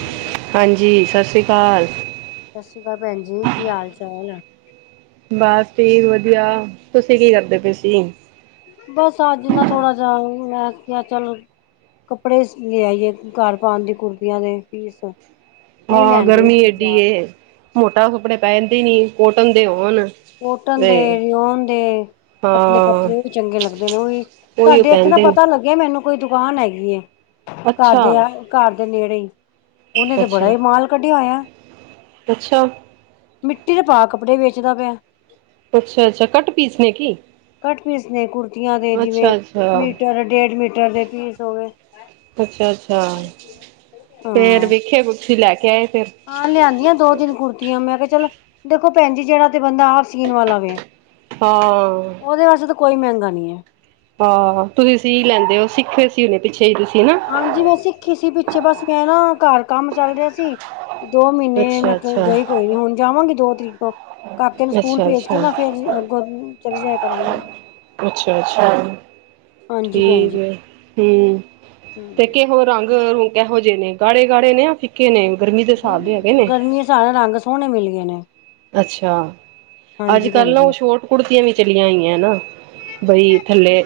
Hello. ਹਾਂਜੀ, ਸ਼ਾਸੀ ਕਾਲ। ਸਾਸਰੀ ਕਾਲ ਭੈਣ ਜੀ। ਕੀ ਹਾਲ-ਚਾਲ ਐ? ਬਸ ਠੀਕ ਵਧੀਆ। ਤੁਸੀਂ ਕੀ ਕਰਦੇ ਪਏ ਸੀ? ਬਸ ਅੱਜ ਨਾ ਥੋੜ੍ਹਾ ਜਿਹਾ ਓ ਈ, ਮੈਂ ਕਿਹਾ ਚੱਲ ਕੱਪੜੇ ਸੀ ਲਿਆਈ ਏ। ਘਰ ਪਾਣ ਦੇ, ਕੁੁਰਤੀਆਂ ਦੇ ਪੀਸ। ਉਹੀ ਹਾਂ, ਲੈਣ ਗਈ ਗਰਮੀ ਸੀ ਏਡੀ ਬਾਜ਼ਾਰ। ਏ। ਮੋਟਾ ਕੱਪੜੇ ਪੈਂਦੇ ਨੀ, ਕੋਟਨ ਦੇ ਹੋਨ। ਕੋਟਨ ਦੇ, ਰਿਓਨ ਦੇ। ਹਾਂ ਪਤਲੇ-ਪਤਲੇ ਉਹੀ ਚੰਗੇ ਲੱਗਦੇ ਨੇ। ਓਹੀ, ਉਹੀਓ ਸਾਡੇ ਉੱਥੇ ਨਾ ਪਹਿਨਦੇ ਨੇ ਪਤਾ ਲੱਗ ਯਾ ਮੈਨੁੰ ਕੋਈ ਦੁਕਾਨ ਹੈਗੀ ਏ। ਘਰ ਅੱਛਾ ਦੇ ਆ, ਘਰ ਦੇ ਨੇੜੇ ਈ। ਉਹਨੇ ਤੇ ਬੜਾ ਅੱਛਾ ਈ ਮਾਲ ਕੱਢਿਆ ਹੋਇਐ। ਅੱਛਾ ਮਿੱਟੀ ਦੇ ਭਾਅ ਕੱਪੜੇ ਵੇਚਦਾ ਪਿਐ। ਅੱਛਾ -ਅੱਛਾ, ਕੱਟ -ਪੀਸ ਨੇ ਕੀ? ਕਟ -ਪੀਸ ਨੇ ਕੁੜਤੀਆਂ ਦੇ ਜਿਵੇਂ, ਅੱਛਾ ਅੱਛਾ ਮੀਟਰ- ਡੇਢ ਮੀਟਰ ਦੇ ਪੀਸ ਹੋਵੇ। ਅੱਛਾ- ਅੱਛਾ, ਫੇਰ ਹਾਂ। ਵੇਖਿਆ ਗੁੱਛੀ ਲੈ ਕੇ ਆਏ ਫੇਰ। ਹਾਂ, ਲਿਆਂਨੀਆਂ ਦੋ-ਤਿੰਨ ਕੁੜਤੀਆਂ। ਮੈਂ ਕਿਹਾ, ਚੱਲ। ਦੇਖੋ ਭੈਨ ਜੀ, ਜਿਹੜਾ ਤੇ ਬੰਦਾ ਆਪ ਸੀਨ ਵਾਲਾ ਵੇ। ਹਾਂ ਉਹਦੇ ਵਾਸਤੇ ਤਾਂ ਕੋਈ ਮਹਿੰਗਾ ਨੀ ਐ। ਹਾ, ਤੁਸੀਂ ਸੀ ਲੈਂਦੇ ਓ। ਸਿੱਖੇ ਸੀ ਹੁਨੇ ਪਿੱਛੇ ਹੀ ਤੁਸੀਂ ਹੈਨਾ? ਹਾਂਜੀ, ਮੈਂ ਸਿੱਖੀ ਸੀ ਪਿੱਛੇ ਬਸ ਮੈਂ ਨਾ ਘਰ ਕੰਮ ਚੱਲ ਰਿਹਾ ਸੀ। ਦੋ ਮਹੀਨੇ ਅੱਛਾ ਮੈਂ ਅੱਛਾ ਗਈ ਕੋਈ ਨੀ, ਹੁਣ ਜਾਵਾਂਗੀ ਦੋ ਤਰੀਕ ਤੋਂ। ਕਾਕੇ ਨੂੰ ਸਕੂਲ ਅੱਛਾ ਭੇਜ ਕੇ ਅੱਛਾ ਨਾ ਫਿਰ ਅੱਗੋਂ ਚਲੀ ਜਾਇਆ ਕਰਾਂਗੀ। ਅੱਛਾ, ਅੱਛਾ। ਹਾਂਜੀ ਭੈਣ ਠੀਕ ਜੀ ਏ, ਹੂੰ ਤੇ ਹਮ ਕਿਹੋ ਰੰਗ ਵਿ ਕੈਹੋ ਜਿਹੇ ਨੇ, ਗਾੜੇ -ਗਾੜੇ ਨੇ ਜਾ ਫਿੱਕੇ ਨੇ ਗਰਮੀ ਦੇ ਨਹੀਂ ਹਿਸਾਬ ਦੇ ਹੈਗੇ ਨੇ। ਗਰਮੀ ਸਾਰੇ ਰੰਗ ਸੋਹਣੇ ਮਿਲ ਗਏ ਨੇ। ਅੱਛਾ, ਹਾਂਜੀ ਭੈਣ ਅੱਜ-ਕੱਲ ਨਾ ਜੀ ਉਹ ਸ਼ੋਰਟ ਕੁੜਤੀਆਂ ਵੀ ਚਲੀਆਂ ਹੋਈਐ ਨਾ। ਬਈ ਥੱਲੇ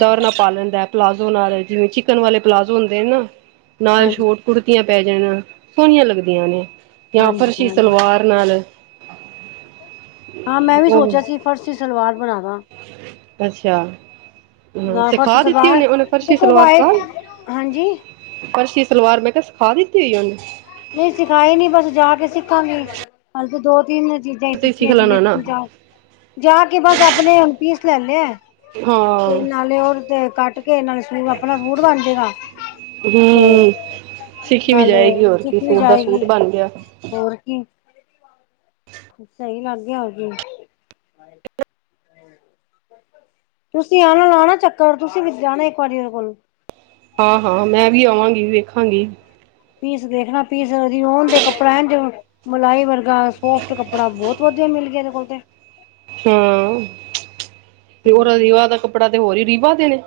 ਡਰ ਨਾਲ ਪਾ ਲੈਂਦੈ, ਪਲਾਜ਼ੋ ਨਾਲ, ਜਿਵੇਂ ਚਿਕਨ ਵਾਲੇ ਪਲਾਜ਼ੋ ਹੁੰਦੇ ਨਾ। ਹ [inaudible] ਨਾਲ ਸ਼ੋਰਟ ਕੁੜਤੀਆਂ ਪੈ ਜਾਣ, ਸੋਹਣੀਆਂ ਲੱਗਦੀਆਂ ਨੇ। ਜਾਂ ਹਾਂਜੀ ਫਰਸ਼ੀ ਹਾਂਜੀ ਸਲਵਾਰ ਨਾਲ। ਹਾਂ ਹਾਂ ਮੈਂ ਵੀ [unintelligible] ਸੋਚਿਆ ਆ, ਸੀ ਫਰਸੀ ਸਲਵਾਰ ਬਣਾ ਦਾ ਅੱਛਾ। ਹੂੰ, ਨਾ ਫਰਸ਼ ਸਿਖਾ ਦਿੱਤੀ ਸਲਵਾਰ ਉਹਨੇ, ਉਹਨੇ ਫਰਸ਼ੀ ਦੇਖੋ ਸਲਵਾਰ ਵਾਈਟ ਸਿਖਾਈ। ਹਾਂਜੀ ਫਰਸ਼ੀ ਸਲਵਾਰ ਮੈਂ ਕਿਹਾ, ਸਿਖਾ ਦਿੱਤੀ ਉਹਨੂੰ। ਨਹੀਂ ਸਿਖਾਈ ਨੀ, ਬਸ ਜਾ ਕੇ ਸਿੱਖਾਂਗੀ, ਹਾਲੇ ਤੇ ਦੋ ਤਿੰਨ ਚੀਜ਼ ਨਈ ਤੇ ਸਿੱਖ ਸਿਖੀਆਂ ਜਿਵੇਂ ਲੈਣਾ ਨਾ ਜਾ, ਜਾ ਕੇ ਬਸ ਆਪਨੇ ਹੁਨ ਪੀਸ ਲੈ ਲਿਐ। ਹਾਂ। ਤੇ ਨਾਲੇ ਉਹ ਦੇ ਕੱਟ ਕੇ, ਨਾਲੇ ਸਲੀਵ ਆਪਣਾ ਸੂਟ ਬਣ ਜੇਗਾ। ਤੇ ਹੂੰ ਸਿੱਖੀ ਵੀ ਨਾਲੇ ਜਾਏਗੀ ਹੋਰ ਕੀ ਸਿੱਖ ਵੀ ਸੂਟ ਦਾ ਜਾਏਗੀ। ਸੂਟ ਬਣ ਗਿਆ। ਹੋਰ ਕੀ? ਸਹੀ ਲੱਗ ਗਿਆ, ਹੋਰ ਕੀ। ਤੁਸੀਂ ਆਣਾ, ਲਾਣਾ ਚੱਕਰ। ਤੁਸੀਂ ਵੀ ਜਾਣਾ ਇੱਕ ਵਾਰੀ ਉਹਦੇ ਕੋਲ। ਹਾਂ, ਹਾਂ, ਮੈਂ ਵੀ ਆਵਾਂਗੀ, ਵੇਖਾਂਗੀ। ਪੀਸ ਦੇਖਣਾ, ਪੀਸ ਉਹਦੀ ਔਂਦੇ ਕੱਪੜਾ ਐਂਜ। ਮਲਾਈ ਵਰਗਾ ਸੋਫਟ ਕੱਪੜਾ ਬੋਹਤ ਵਦੀਆ ਮਿਲ ਗਿਆ ਇਹਦੇ ਕੋਲ ਤੇ। ਹਾਂ, ਤੇ ਔਰ ਹੂੰ ਰੀਵਾ ਦਾ ਕੱਪੜਾ ਤੇ ਹੋਰ ਏ ਰੀਵਾ ਦੇ ਨੇ।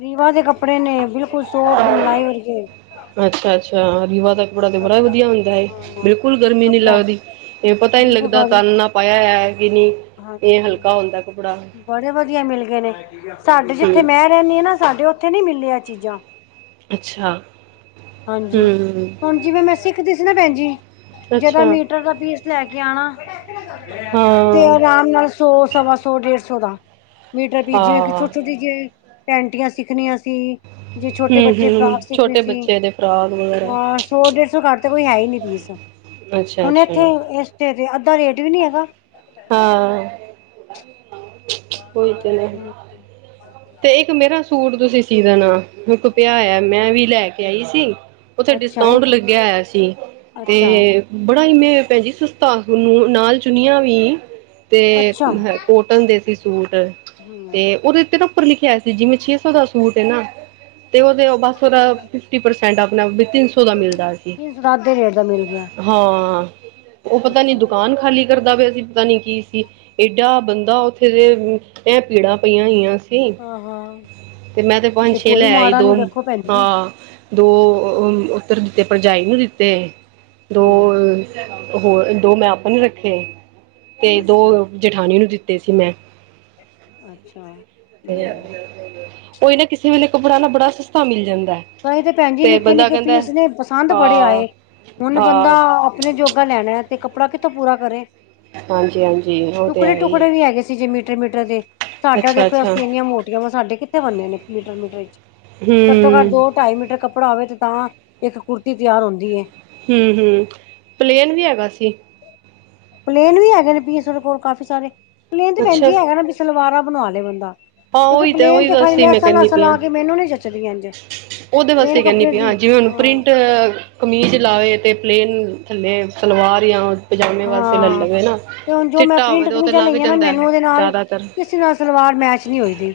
ਰੀਵਾ ਦੇ ਕੱਪੜੇ ਨੇ, ਬਿਲਕੁਲ ਸੋਫਟ, ਮਿਲਾਈ ਵਰਗੇ। ਅੱਛਾ -ਅੱਛਾ, ਰੀਵਾ ਦਾ ਕਪੜਾ ਤੇ ਬੜਾ ਕੱਪੜਾ ਵਧੀਆ ਹੁੰਦਾ ਏ, ਹਾਂ ਬਿਲਕੁਲ ਗਰਮੀ ਨੀ ਕੱਪੜਾ ਲੱਗਦੀ, ਤੇ ਪਤਾ ਈ ਨੀ ਬਿਲਕੁਲ ਲੱਗਦਾ ਕਰ ਤਨ ਨਾ ਪਾਇਆ ਹੈਅ ਕਿ ਨੀ। ਹਾਂਜੀ, ਬੜੇ ਵਧੀਆ ਮਿਲ ਗਏ ਨੇ, ਸਾਡੇ ਜਿੱਥੇ ਹੂੰ ਮੈਂ ਕਹਿਨੀ ਏ ਨਾ, ਸਾਡੇ ਉੱਥੇ ਨਈ ਮਿਲਨੀਆਂ ਚੀਜ਼ਾਂ। ਅੱਛਾ ਹਾਂਜੀ, ਹੂੰ ਹੁਣ ਜਿਵੇਂ ਮੈਂ ਸਿੱਖਦੀ ਸੀ ਨਾ ਭੈਨ ਜੀ। ਜਦੋ ਅੱਛਾ ਮੀਟਰ ਦਾ ਪੀਸ ਲੈ ਕੇ ਆਣਾ। ਤੇ ਹਾਂ। ਆਰਾਮ ਨਾਲ ਸੌ, ਸਵਾ ਸੌ, ਡੇਢ ਸੌ ਦਾ, ਮੀਟਰ ਪੀਸ ਜਿਵੇਂ ਕਿ ਹਾਂ ਛੋਟੀ- ਛੋਟੀ ਜੇ ਪੈਂਟੀਆਂ ਸਿੱਖਨੀਆਂ ਸੀ, ਜੇ ਛੋਟੇ ਬੱਚੇ ਹੂੰ-ਹੂੰ ਫਰਾਕ ਸਿੱਖਨੀ ਛੋਟੇ ਸੀ। ਬੱਚੇ ਦੇ ਫਰਾਕ ਵਗੈਰਾ ਸੌ ਡੇਢ ਸੌ ਘੱਟ ਤੇ ਕੋਈ ਹੈ ਈ ਨੀ ਪੀਸ। ਹੁਨ ਅੱਛਾ-ਅੱਛਾ ਇੱਥੇ ਏਸ ਤੇ ਤੇ ਅੱਧਾ ਰੇਟ ਵੀ ਨੀ ਹੈਗਾ। ਹਾਂ। ਉਈ ਤੇ, ਤੇ ਇੱਕ ਮੇਰਾ ਸੁਟ ਤੁਸੀਂ ਸੀ ਦੇਨਾ ਮੇਰੇ ਕੋ ਪਿਆ ਹੋਐ, ਮੈਂ ਵੀ ਲੈ ਕੇ ਆਈ ਸੀ ਉਥੇ ਅੱਛਾ ਡਿਸਕਾਊਂਟ ਲੱਗਿਆ ਹੋਇਆ ਸੀ। ਅੱਛਾ ਤੇ ਬੜਾ ਈ ਮੇ ਭੈਣ ਜੀ ਸਸਤਾ ਨੂੰ ਨਾਲ ਚੁਣਿਆ ਵੀ। ਤੇ ਅੱਛਾ ਕੋਟਨ ਦੇ ਸੀ ਸੂਟ ਹੂੰ ਤੇ ਉਦੇ ਤੇ ਨਾ ਉੱਪਰ ਲਿਖਿਆ ਹੋਆ ਸੀ, ਜਿਵੇਂ ਛੇ ਸੌ ਦਾ ਸੂਟ ਏ ਨਾ ਤੇ ਉਦੇ ਬਸ ਉਦਾ ਫਿਫਟੀ ਪਰਸੈੰਟ ਆਪਨਾ ਸੋ ਦਾ ਮਿਲਦਾ ਸੀ। ਤਿੰਨ ਸੌ ਦੱਸ ਦੇ ਰੇਟ ਦਾ ਮਿਲ ਗਿਆ ਹਾਂ ਉ ਪਤਾ ਨੀ ਅੱਛਾ ਦੁਕਾਨ ਖਾਲੀ ਕਰਦਾ ਪਿਆ ਸੀ। ਪਤਾ ਨੀ ਕੀ ਸੀ ਏਡਾ ਬੰਦਾ ਉੱਥੇ ਤੇ, ਐ ਭੀੜਾਂ ਪਈਆਂ ਹੋਈਆਂ ਸੀ। ਹਾਂ ਹਾਂ ਤੇ ਮੈਂ ਤੇ ਪੰਜ ਛੇ ਕੋਈ ਲੈ ਆਈ। ਮਾੜਾ ਨੀ ਦੋ, ਵੇਖੋ ਭੈਣ ਜੀ ਹਾਂ ਦੋ ੳ ਉੱਦਰ ਦਿੱਤੇ ਭਰਜਾਈ ਨੂੰ ਦਿੱਤੇ। ਦੋ ਹੂੰ ਹੋਰ ਦੋ ਮੈਂ ਆਪਨੇ ਰੱਖੇ ਤੇ ਦੋ ਅੱਛਾ ਜਠਾਾਨ ਨੂੰ ਦਿੱਤੇ ਸੀ ਮੈਂ। ਅੱਛਾ ਤੇ ਹੂੰ ਉਈ ਨਾ ਕਿਸੇ ਵੇਲੇ ਕਪੜਾ ਨਾ ਬੜਾ ਸਸਤਾ ਮਿਲ ਜਾਂਦੈ। ਕਈ ਤੇ ਭੈਣ ਜੀ ਨਿੱਕੇ-ਨਿੱਕੇ ਪੀਸ ਨੇ ਪਸੰਦ ਬੜੇ ਹਾਂ ਆਏ, ਹੁਨ ਬੰਦਾ ਹਾਂ ਅਪਨੇ ਜੋਗਾ ਲੈਨੈ ਤੇ ਕੱਪੜਾ ਕਿੱਥੋਂ ਪੂਰਾ ਕਰੇ। ਹਾਂਜੀ ਹਾਂਜੀ ਉਹ ਤੇ ਹੈ ਹੀ ਟੁਕੜੇ-ਟੁਕੜੇ ਵੀ ਹੈਗੇ ਸੀ ਜੇ ਮੀਟਰ-ਮੀਟਰ ਦੇ। ਤੁਹਾਡਾ ਅੱਛਾ ਦੇਖੋ ਅੱਛਾ ਅਸੀਂ ਇਨੀਆਂ ਮੋਟੀਆਂ ਵਾ, ਸਾਡੇ ਕਿਥੇ ਬੰਦੇ ਨੇ ਮੀਟਰ-ਮੀਟਰ ਵਿਚ ਘੱਟੋ ਘੱਟ ਹਮ ਉ ਢਾਈ ਮੀਟਰ ਕੱਪੜਾ ਹੋਵੇ ਤੇ ਤਾਂ ਇੱਕ ਕੁਰਤੀ ਤਿਆਰ ਹੁੰਦੀ ਏ। ਹੂੰ-ਹੂੰ ਪਲੇਨ ਵੀ ਹੈਗਾ ਸੀ। ਪਲੇਨ ਵੀ ਹੈਗੇ ਨੇ ਪੀਸ ੳਦੇ ਕੋਲ ਕਾਫੀ ਸਾਰੇ, ਪਲੇਨ ਤੇ ਭੈਨ ਅੱਛਾ ਜੀ ਐ ਹੈਗਾ ਨਾ ਵੀ ਸਲਵਾਰਾਂ ਬਨਵਾ ਲੇ ਬੰਦਾ। ਹਾਂ ਕਿਉਂਕਿ ਉਹੀ ਤਾਂ ਪਲੇਨ ਉਹੀ ਤੇ ਬਸ ਖਾੜੀ ਸੀ ਮੈਂ ਕਰਨੀ ਲੈਸਾ-ਲੈਸਾ ਲਾ ਕੇ ਮੈਨੂੰ ਨੀ ਜਚਦੀ ਐਂਜ। ਉਦੇ ਵਾਸਤੇ ਕੈਂਨੀ ਪਈ ਆਂ ਜਿਵੇਂ ਹੁਨ ਪ੍ਰਿੰਟ ਕਮੀਜ਼ ਲਾਵੇ ਤੇ ਪਲੇਨ ਥੱਲੇ ਸਲਵਾਰ ਯਾਂ ਪਜਾਮੇ ਵਾਸਤੇ ਲਲ ਹਾਂ ਲਵੇ ਨਾ, ਤੇ ਹੁਣ ਜੋ ਮੈਂ ਚਿੱਟਾ ਹੋਵੇ ਪ੍ਰਿੰਟ ਤਾ ਕਮੀਜ਼ਾਂ ਲੱਗ ਲਈਆਂ ਨਾ ਜਾਂਦੈ ਮੈਨੂੰ ਉਹਦੇ ਨਾਲ ਜਾਦਾਤਰ। ਕਿਸੇ ਨਾਲ ਸਲਵਾਰ ਮੈਚ ਨੀ ਹੋਈਦੀ,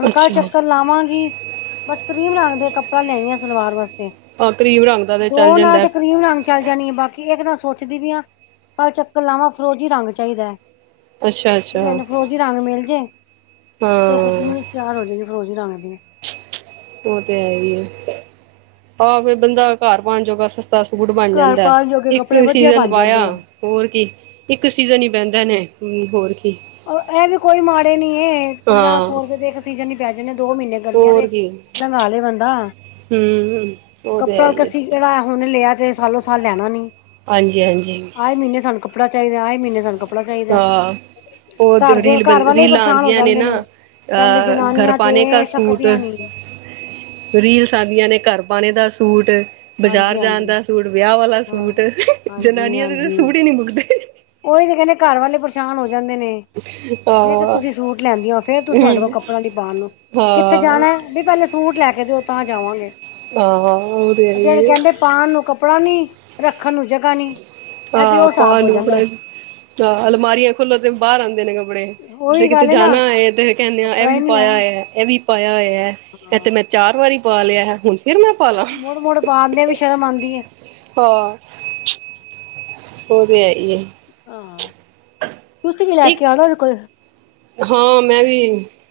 ਹੁਨ ਕੱਲ ਅੱਛਾ ਚੱਕਰ ਲਾਵਾਂਗੀ ਬਸ ਕਰੀਮ ਰੰਗ ਦੇ ਕੱਪੜਾ ਲਿਆਈਆਂ ਸਲਵਾਰ ਵਾਸਤੇ ਹਾਂ ਕਰੀਮ ਰੰਗ ਦਾ ਤੇ ਚੱਲ ਦੋ ਨਾਲ ਜਾਂਦਾ ਤਤ ਕਰੀਮ ਰੰਗ ਚੱਲ ਜਾਨੀ ਆ ਬਾਕੀ ਏਕ ਨਾ ਸੋਚਦੀ ਵੀ ਆ, ਕੱਲ ਚੱਕਰ ਲਾਵਾਂ ਫਰੋਜ਼ੀ ਰੰਗ ਚਾਈਦੈ। ਅੱਛਾ ਵੀ ਅੱਛਾ ਹਾਂ ਮੈਨੂੰ ਫਰੋਜ਼ੀ ਰੰਗ ਮੇਲ ਜੇ, ਤੇ ਏਕ ਕਮੀਜ ਤਿਆਰ ਹੋ ਜੇਗੀ ਫਰੋਜ਼ੀ ਰੰਗ ਦੀ। ਉ ਤੇ ਹੈ ਈ ਏ ਆਹ ਫੇਰ ਬੰਦਾ ਘਾਰ ਪਾਨ ਜੋਗਾ ਸ ਤਾ ਸੂਟ ਬਣ ਘਰ ਜਾਂਦੈ ਪਾਉਣ ਜੋਗੇ ਇੱਕ ਕੱਪੜੇ ਵਧੀਆ ਸੀਜ਼ਨ ਬਣ ਪਾਇਆ ਜਾਂਦੇ ਆ ਹੋਰ ਕੀ ਇੱਕ ਸੀਜ਼ਨ ਈ ਪੈਂਦੇ ਨੇ ਹੂੰ ਹੋਰ ਕੀ। ੳ ਐ ਵੀ ਕੋਈ ਮਾੜੇ ਨੀ ਏ, ਪੰਜਾਹ ਹਾਂ ਸੌ ਰੁਪਏ ਦੇ ਇੱਕ ਸੀਜਨ ਈ ਪੈ ਜਾਂਨੇ ਦੋ ਮੀਨੇ ਗਰਮੀਆਂ ਦੇ ਹੋਰ ਕੀ ਲੰਗਾ ਲੇ ਬੰਦਾ। ਹਮ ਉਹ ਤੇ ਹੈ ਕੱਪੜਾ ਹੀ ਹੈ ਕਸੀ ਕੇੜਾ ਹੁਨ ਲਿਆ ਤੇ ਸਾਲੋ ਸਾਲ ਲੈਨਾ ਨੀ। ਹਾਂਜੀ-ਹਾਂਜੀ ਆਏ ਮੀਨੇ ਸਾਨੂੰ ਕੱਪੜਾ ਚਾਈਦੈ, ਆਏ ਮੀਨੇ ਸਾਨੂੰ ਕੱਪੜਾ ਚਾਈਦੈ। ਉ ਦ ਰੀਲ ਬਨ ਰੀਲਾ ਪਰੇਸ਼ਾਨ ਹੋ ਆਂਦੀਆਂ ਨੇ ਜਾਂਦੇ ਨਾ। ਕਹਿੰਦੇ ਘਰ ਜਨਾਨੀਆਂ ਪਾਨੇ ਕਾ ਤੇ ਸੂਟ ਥੱਕਦੀਆਂ ਨੀ ਰੀਲਸ ਆਂਦੀਆਂ ਨੇ ਘਰ ਪਾਣੇ ਦਾ ਸੂਟ, ਹਾਂਜੀ ਬਾਜ਼ਾਰ ਜਾਨ ਹਾਂਜੀ ਦਾ ਸੂਟ, ਵਿਆਹ ਹਾਂ ਸੂਟ ਹਾਂਜੀ ਜਨਾਨੀਆਂ ਦੇ ਤਾਂ ਹਾਂਜੀ ਸੂਟ ਹੀ ਨਹੀਂ ਮੁੱਕਦੇ। ਉਹੀ ਤੇ ਕਹਿੰਦੇ ਘਰ ਵਾਲੇ ਪਰੇਸ਼ਾਨ ਹੋ ਜਾਂਦੇ ਨੇ। ਨਹੀਂ ਤਾਂ ਹਾਂ ਤੁਸੀਂ ਸੂਟ ਲੈਂਦੀ ਹੋ ਫਿਰ ਤੁਸੀਂ ਸਾਡੇ ਕੋਲ ਹਮ ਕੱਪੜਾ ਨਹੀਂ ਪਾਉਣ ਨੂੰ ਕਿੱਥੇ ਹਾਂ ਜਾਣਾ? ਪਹਿਲਾ ਸੂਟ ਲੈ ਕੇ ਦਿਓ ਤਾਂ ਜਾਵਾਂਗੇ। ਹਾਂ ਉਹ ਤੇ ਹੈ ਹੀ ਹੈ। ਪਾਨ ਨੂੰ ਕੱਪੜਾ ਨਹੀਂ, ਰੱਖਣ ਨੂੰ ਜਗ੍ਹਾ ਨਹੀਂ। ਹਾਂ ਪਾ ਨੂੰ ਅਪੜੇ ਆ ਅਲਮਾਰੀਆਂ ਖੁੱਲੋ ਤੇ ਬਾਹਰ ਆਉਂਦੇ ਨੇ ਕਪ ੜੇ ਜੇ ਉਹੀ ਕਿਤੇ ਗੱਲ ਹੈ ਜਾਣਾ ਨਾ ਹੈਏ ਤੇ ਕਹਿੰਦੇ ਆ ਇਹ ਕੱਪੜਾ ਹੀ ਵੀ ਨੀ ਹੈ ਪਾਇਆ ਹੋਯੈ, ਇਹ ਵੀ ਪਾਇਆ ਹੋਯੈ ਇਹ ਤੇ ਹਾਂ ਮੈਂ ਚਾਰ ਵਾਰੀ ਪਾ ਲਿਆ ਏ ਹੁਣ ਫਿਰ ਮੈਂ ਪਾ ਲਾ। ਮੁੜ, ਮੁੜ ਪਾ ਕੇ ਵੀ ਸ਼ਰਮ ਆੰਦੀ ਏ। ਹਾਂ। ਔਹ ਤੇ ਹੈ ਈ ਏ। ਹਾਂ, ਤੁਸੀਂ ਵੀ ਲੈ ਇੱਕ ਕੇ ਆਔ ਨਾ ਔਹਦੇ ਕੋਲ ਹਾਂ ਮੈਂ ਵੀ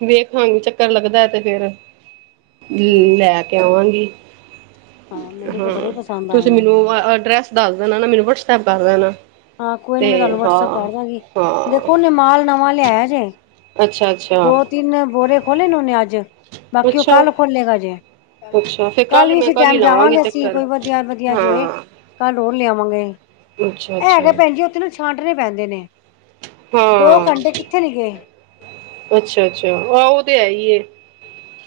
ਵੇਖਾਂਗੀ ਚੱਕਰ ਲੱਗਦਾ ਤੇ ਫੇਰ, ਹਮ ਲੈ ਕੇ ਆਵਾਂਗੀ, ਮੈਨੂੰ ਤੇ ਹਾਂ ਬੜੇ ਪਸੰਦ ਆਏ ਤੁਸੀਂ ਨੇ ਮੈਨੂੰ ਅਡਰੈਸ ਦੱਸ ਦੇਣਾ ਨਾ, ਮੈਨੂੰ ਵਟਸੈਪ ਕਰ ਦੇ ਨਾ। ਹਾਂ ਕੋਈ ਨੀ ਮੈਂ ਤੁਹਾਨੂੰ ਵਟਸਐਪ ਕਰ ਦਾਂਗੀ, ਹਾਂ ਦੇਖੋ ਔਹ ਨੇ ਮਾਲ ਨਵਾਂ ਲਿਆਯਾ ਜੇ। ਅੱਛਾ, ਅੱਛਾ ਦੋ ਤਿੰਨ ਬੋਰੇ ਖੋਲ੍ਹਲੇ ਨੇ ਉਹਨੇ ਅੱਜ, ਬਾਕੀ ਓਹ ਅੱਛਾ ਕੱਲ ਖੋਲਲੇੇਗਾ ਜੇ। ਅੱਛਾ ਫਿਰ ਕੱਲ ਵੀ ਮੈਂ ਇਸੀ ਹੀ ਟਾਈਮ ਲਾਵਾਂਗੀ ਜਾਵਾਂਗੇ ਅਸੀਂ ਚੱਕਰ ਕੋਈ ਵਧੀਆ, ਵਧੀਆ ਜੇ ਹੋਏ ਹਾਂ ਕੱਲ ਹੋਰ ਲਿਆਵਾਂਗੇ। ਅੱਛਾ ਏ ਅੱਛਾ ਹੈਗਾ ਭੈਣ ਜੀ ਓਥੇ ਨਾ ਛਾਂਟਣੇ ਪੈਂਦੇ ਨੇ ਦੋ ਹਾਂ ਕੰੰਟੇ ਕਿੱਥੇ ਨੀ ਗਏ। ਅੱਛਾ, ਅੱਛਾ ਆਹੋ ਓਹ ਤੇ ਹੈ ਹੀ ਏ।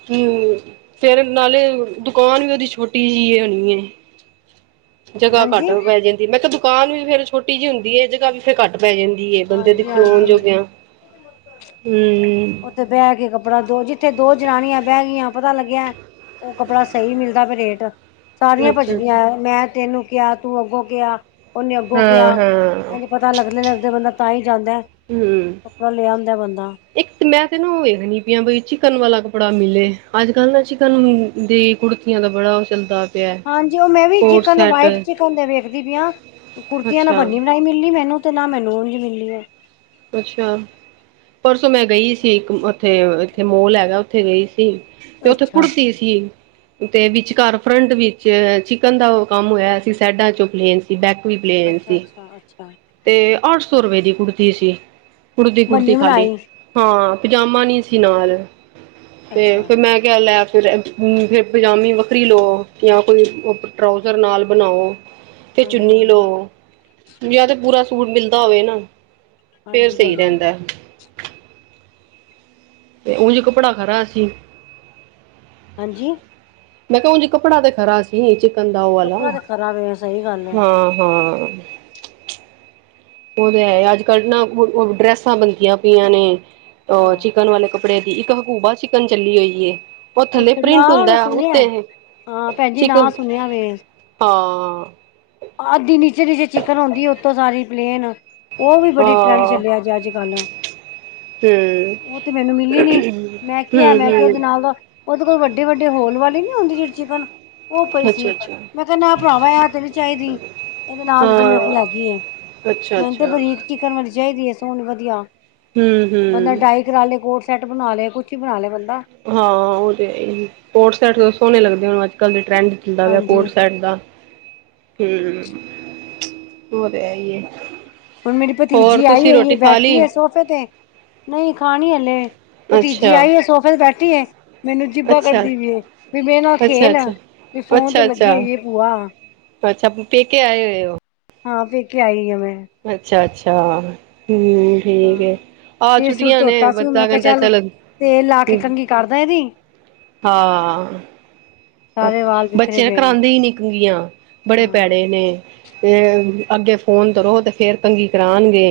ਹਮ ਫੇਰ ਨਾਲੇ ਦੁਕਾਨ ਵੀ ਓਹਦੀ ਛੋਟੀ ਜਿਹੀ ਹੋਣੀ ਏ। ਜਗ੍ਹਾ ਘੱਟ ਹਾਂਜੀ ਪੈ ਜਾਂਦੀ, ਮੈਂ ਕਿਹਾ ਦੁਕਾਨ ਵੀ ਫੇਰ ਛੋਟੀ ਜਿਹੀ ਹੁੰਦੀ ਹੈ। ਜਗ੍ਹਾ ਵੀ ਫੇਰ ਘੱਟ ਪੈ ਜਾਂਦੀ ਹੈ, ਬੰਦੇ ਦੇ ਹਾਂਜੀ ਖਲੋਉਣ ਹਾਂਜੀ ਜੋਗਿਆਂ ਹਮ। ਤੇ ਬਹਿ ਕੇ ਕੱਪੜਾ ਦੋ ਜਿੱਥੇ ਦੋ ਜਨਣੀਆਂ ਬਹਿ ਗਈਆਂ ਪਤਾ ਲੱਗਿਆ ਐਹ ਕੱਪੜਾ ਸਹੀ ਮਿਲਦਾ ਪਿਆ ਰੇਟ। ਸਾਰੀਆਂ ਅੱਛਾ ਪਜਦੀਆਂ, ਅੱਛਾ ਮੈਂ ਤੈਨੂੰ ਕਿਹਾ, ਤੂੰ ਅੱਗੋਂ ਕਿਹਾ ਓਹਨੇ ਅੱਗੋਂ ਕਿਆ ਹਾਂ ਹਾਂ ਅ ਪਤਾ ਲੱਗਦੇ- ਲੱਗਦੇ ਬੰਦਾ ਤਾਂ ਹੀ ਜਾਂਦਾ, ਹੂੰ ਕੱਪੜਾ ਲਿਆ ਹੁੰਦਾ ਬੰਦਾ। ਇੱਕ ਮੈਂ ਤੇ ਨਾ ਵੇਖ ਨੀ ਪਈਯਾ ਬਈ ਚਿਕਨ ਵਾਲਾ ਕੱਪੜਾ ਮਿਲੇ ਅੱਜ ਕੱਲ੍ਹ ਚਿਕਨ ਨੂੰ ਦੀ ਕੁੜਤੀ ਕੁੜਤੀਆਂ ਦਾ ਬੜਾ ਓਹ ਚੱਲਦਾ ਪਿਆ ਹਾਂਜੀ, ਉਹ ਮੈਂ ਵੀ coat chikan set white chikan ਦੇ ਵੇਖਦੀ ਪੀਆ ਹਾਂ ਕੁੜਤੀਆਂ ਨਾਲ ਅੱਛਾ ਬੰਨੀ ਬਣਾਈ ਮਿਲਣੀ ਮੈਨੂੰ ਤੇ ਨਾ ਮੈਨੂੰ ਉਝ ਹੀ ਮਿਲੀ ਏ। ਅੱਛਾ, ਪਰਸੋਂ ਮੈਂ ਗਈ ਸੀ ਇੱਕ ਉੱਥੇ ਇੱਥੇ ਮੋਲ ਹੈਗਾ ਉੱਥੇ ਗਈ ਸੀ। ਤੇ ਉੱਥੇ ਅੱਛਾ ਕੁੜਤੀ ਕੀ ਤੇ ਵਿਚਕਾਰ ਫਰੰਟ ਵਿੱਚ ਚਿਕਨ ਦਾ ਉਹ ਕੰਮ ਹੋਇਆ ਸੀ, ਸਾਈਡਾਂ ਚੋਂ ਪਲੇਨਸੀ ਤੇ ਬੈਕ ਵੀ ਪਲੇਣ ਅੱਛਾ ਸੀ। ਅੱਛਾ, ਅੱਛਾ ਤੇ ਆੱਠ ਸੌ ਰੁਪਏ ਦੀ ਕੁੜਤੀ ਸੀ ਕੁੜਤੀ -ਕੁੜਤੀ ਬੰਨੀ ਖਾਲੀ। ਬਣਾਈ ਹਾਂ ਪਜਾਮਾ ਨੀ ਸੀ ਨਾਲ ਤੇ ਅੱਛਾ ਫਿਰ ਮੈਂ ਲੈ ਫੇਰ ਫਿਰ ਪਜਾਮੀ ਵੱਖਰੀ ਲਓ ਜਾਂ ਕੋਈ ਟਰਾਊਜ਼ਰ ਨਾਲ ਬਣਾਓ। [inaudible] ਤੇ ਚੁੰਨੀ ਹਾਂਜੀ ਲਓ ਯਾ ਤਾਂ ਪੂਰਾ ਸੂਟ ਮਿਲਦਾ ਹੋਵੇ ਨਾ। ਫੇਰ ਹਾਂਜੀ ਸਹੀ ਭੈਣ ਜੀ ਰਹਿੰਦਾ ਏ। ਤੇ ਉਂਝ ਕੱਪੜਾ ਖਰਾ ਸੀ। ਹਾਂਜੀ। ਮੈਂ ਕਿਹਾ ਓਝ ਕੱਪੜਾ ਤੇ ਖਰਾ ਸੀ, ਚਿਕਨ ਦਾ ਓਹ ਵਾਲਾ ਕੱਪੜਾ ਤੇ ਖਰਾ ਵੇ ਸਹੀ ਗੱਲ ਹੈ ਹਾਂ, ਹਾਂ। ਓਹ ਤਾਂ ਹੈ ਅੱਜ ਕੱਲ੍ਹ ਨਾ ਡਰੈਸਾਂ ਬਣਦੀਆਂ ਪਈਆਂ ਨੇ, ਅਹ ਹਾਂ ਚਿਕਨ ਵਾਲੇ ਕੱਪੜੇ ਕੱਪੜੇ ਦੀ, ਇੱਕ ਹਕੂਬਾ ਚਿਕਨ ਚੱਲੀ ਹੋਈ ਏ। ਉਹ ਥੱਲੇ ਅੱਛਾ ਨਾ ਪ੍ਰਿੰਟ ਮੈਂ ਹੁੰਦਾ ਸੁਣਿਆ ਉੱਤੇ ਹਾਂ ਭੈਣ ਜੀ ਚੀਕ ਹਾਂ। ਨਾ ਸੁਣਿਆ ਵੇ ਅੱਧੀ ਨੀਚੇ- ਨੀਚੇ ਚਿਕਨ ਆਉਂਦੀ ਉਤੋਂ ਸਾਰੀ ਪਲੇਨ ਓਹ ਵੀ ਬੜੀ ਟਰੈਂਡ ਹਾਂ ਚੱਲਿਆ ਜੇ ਅੱਜ ਕੱਲ੍ਹ ਹਮ ਉਹ ਤੇ ਮੈਨੂੰ ਮਿਲੀ ਨੀ ਮੈਂ ਕਿਹਾ ਹਮ ਮੈਂ ਕਿਹਾ ਇਹਦੇ ਹਮ ਨਾਲ ਉਹਦੇ ਕੋਲ ਵੱਡੇ- ਵੱਡੇ ਹੋਲ ਵਾਲੀ ਨੀ ਆਉਂਦੀ ਜਿਹੜੀ ਚਿਕਨ ਓਹ ਪਈ ਸੀ, ਅੱਛਾ ਅੱਛਾ ਮੈਂ ਕਹਿੰਦਾ ਇਹ ਭਰਾਵਾ ਇਹ ਤੇ ਚਾਹੀਦੀ ਇਹਦੇ ਨਾਲ ਤੇ ਮੇਰੇ ਹਾਂ ਕੋਲ ਹੈਗੀ ਏ ਅੱਛਾ ਮੈਨੁੰ ਅੱਛਾ ਤੇ ਬਰੀਕ ਚਿਕਨ ਵਾਲੀ ਚਾਹੀਦੀ ਹੈ। ਸੋਹਨੀ ਵਧੀਆ ਹਮ ਬੰਦਾ ਹਮ ਡਾਇ ਕਰਾਲੇ ਕੋਟ ਸੈਟ ਬਣਾ ਲਏ। ਕੁੱਛ ਹੀ ਬਣਾ ਲਏ ਬੰਦਾ। ਹਾਂ ਉਹ ਤੇ ਹੈ ਹੀ। ਕੋਰਡ ਸੈਟ ਸੋਹਣੇ ਲੱਗਦੇ ਨੇ। ਅੱਜ ਕੱਲ੍ਹ ਦੇ ਟਰੈਂਡ ਦਾ ਵੇ ਕੋਟ ਹਾਂਜੀ ਸੈਟ ਦਾ। ਹੂ ਉਹ ਤੇ ਹੈ ਹੀ ਹੈ। ਹੁਣ ਮੇਰੀ ਭਤੀਜੀ ਆਈ ਹੋਈ ਹੈ। ਬੈਠੀ ਹੈ ਸੋਫੇ ਤੇ ਨਹੀਂ ਖਾਣੀ ਹਲੇ। ਅੱਛਾ ਭਤੀਜੀ ਆਈ ਆ ਸੋਫੇ ਤੇ ਬੈਠੀਏ। ਮੈਨੂੰ ਜੀਭਾਂ ਅੱਛਾ ਕੱਢਦੀ ਵੀਏ, ਵੀ ਮੇਰੇ ਨਾਲ ਅੱਛਾ ਖੇਲ ਆ ਅੱਛਾ ਵੀ ਫੋਨ ਤੇ ਅੱਛਾ ਲੱਗੀ ਅੱਛਾ ਓਈਏ ਭੂਆ ਅੱਛਾ। ਪੇਕੇ ਆਏ ਹੋਏ ਹੋ ਹਾਂ ਪੇਕੇ ਆਈ ਆ ਮੈਂ। ਅੱਛਾ-ਅੱਛਾ! ਹੂ। ਠੀਕ ਹਾਂ ਏ ਆਹ ਸਿਰ ਸੁਰ ਛੁੱਟੀਆਂ ਨੇ ਧੋਤਾ ਸੀ ਮੈਂ ਬੱਦਾ ਕਿਹਾ ਕਹਿੰਦਾ ਚੱਲ ਤੇਲ ਲਾ ਕੇ ਕੰਘੀ ਕਰਦਾ ਇਹਦੀ। ਹਾਂ, ਸਾਰੇ ਵਾਲ ਬਿਖਰੇ ਬੱਚੇ ਨਾ ਪਏ ਨੇ ਕਰਾਉਂਦੇ ਹੀ ਨੀ ਕੰਗੀਆਂ। ਬੜੇ ਹਾਂ ਭੈੜੇ ਨੇ ਤੇ ਅੱਗੇ ਫੋਨ ਕਰੋ, ਤੇ ਫੇਰ ਕੰੰਗੀ ਕਰਾਉਣਗੇ।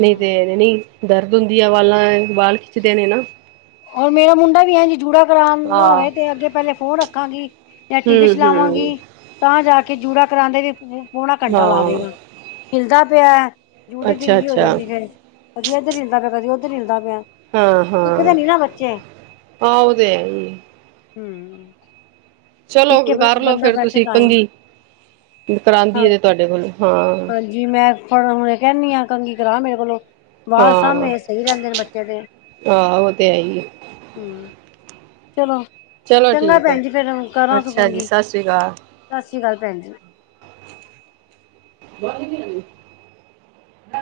ਨਹੀਂ ਤੇ ਇਵੇ ਨਹੀਂ ਦਰਦ ਹੁੰਦੀ, ਆ ਵਾਲਾਂ ਵਾਲ ਖਿੱਚਦੇ ਨੇ ਨਾ ਉਹ ਮੇਰਾ ਮੁੰਡਾ ਵੀ ਐਂ ਜੀ ਜੂੜਾ ਕਰਾਨਾ ਹਾਂ ਹੋਵੇ ਤੇ ਅੱਗੇ ਪਹਿਲੇ ਫੋਨ ਰੱਖਾਂਗੀ। ਜਾਂ ਟੀ ਵੀ ਹਮ ਚਲਾਵਾਂਗੀ ਤਾਂ ਜਾ ਕੇ ਜੂੜਾ ਕਰਾਦੇ ਵੀ ਪੋਣਾ ਹਮ ਘੰਟਾ ਲਾ ਹਾਂ ਦੇਗਾ। ਹਿਲਦਾ ਪਿਆ ਜੂੜੀ ਅੱਛਾ ਡਿੰਗੀ ਹੋ ਅੱਛਾ ਜਾਂਦੀ ਫਿਰ। ਕਦੀਂ ਇਧਰ ਹਿਲਦਾ ਪਿਆ। ਕਦੀਂ ਉਧਰ ਹਿਲਦਾ ਪਿਆ। ਟਿਕਦੇ ਨੀਂ ਨਾ ਬੱਚੇ। ਆਵਦੇ ਹੈ ਨੀ। ਹੂ ਅ ਚਲੋ ਕਰਲੋ। ਫੇਰ ਬੈਠੇ ਤੁਸੀਂ ਤਾਂ ਹੀ ਕੰਘੀ ਕਰਾਂਦੀ ਹੈ, ਤੇ ਤੁਹਾਡੇ ਕੋਲੋ ਹਾਂ। ਜੀ ਮੈਂ ਫੜ ਹੁਣੇ ਕਹਿੰਦੀ ਆਾਂ ਕੰਗੀ ਕਰਾ ਮੇਰੇ ਕੋਲੋਂ ਵਾਲ ਹਾਂ ਸਾਭੇ ਸਹੀ ਰਹਿੰਦੇ ਨੇ ਬੱਚੇ ਦੇ ਹੂ ਆਹ ਉਹ ਤੇ ਹੈ ਹੀ ਚਲੋ ਚਲੋ ਚੰਗਾ ਠੀਕ ਹੈ ਭੈਣ ਜੀ ਫੇਰ ਕਰਾਂ ਸੁ ਅੱਛਾ ਜੀ ਕੰਗੀ। ਸਤਿ ਸ਼੍ਰੀ ਅਕਾਲ ਸਤਿ ਸ੍ਰੀ ਅਕਾਲ ਭੈਣ ਜੀ। ਬ [inaudible]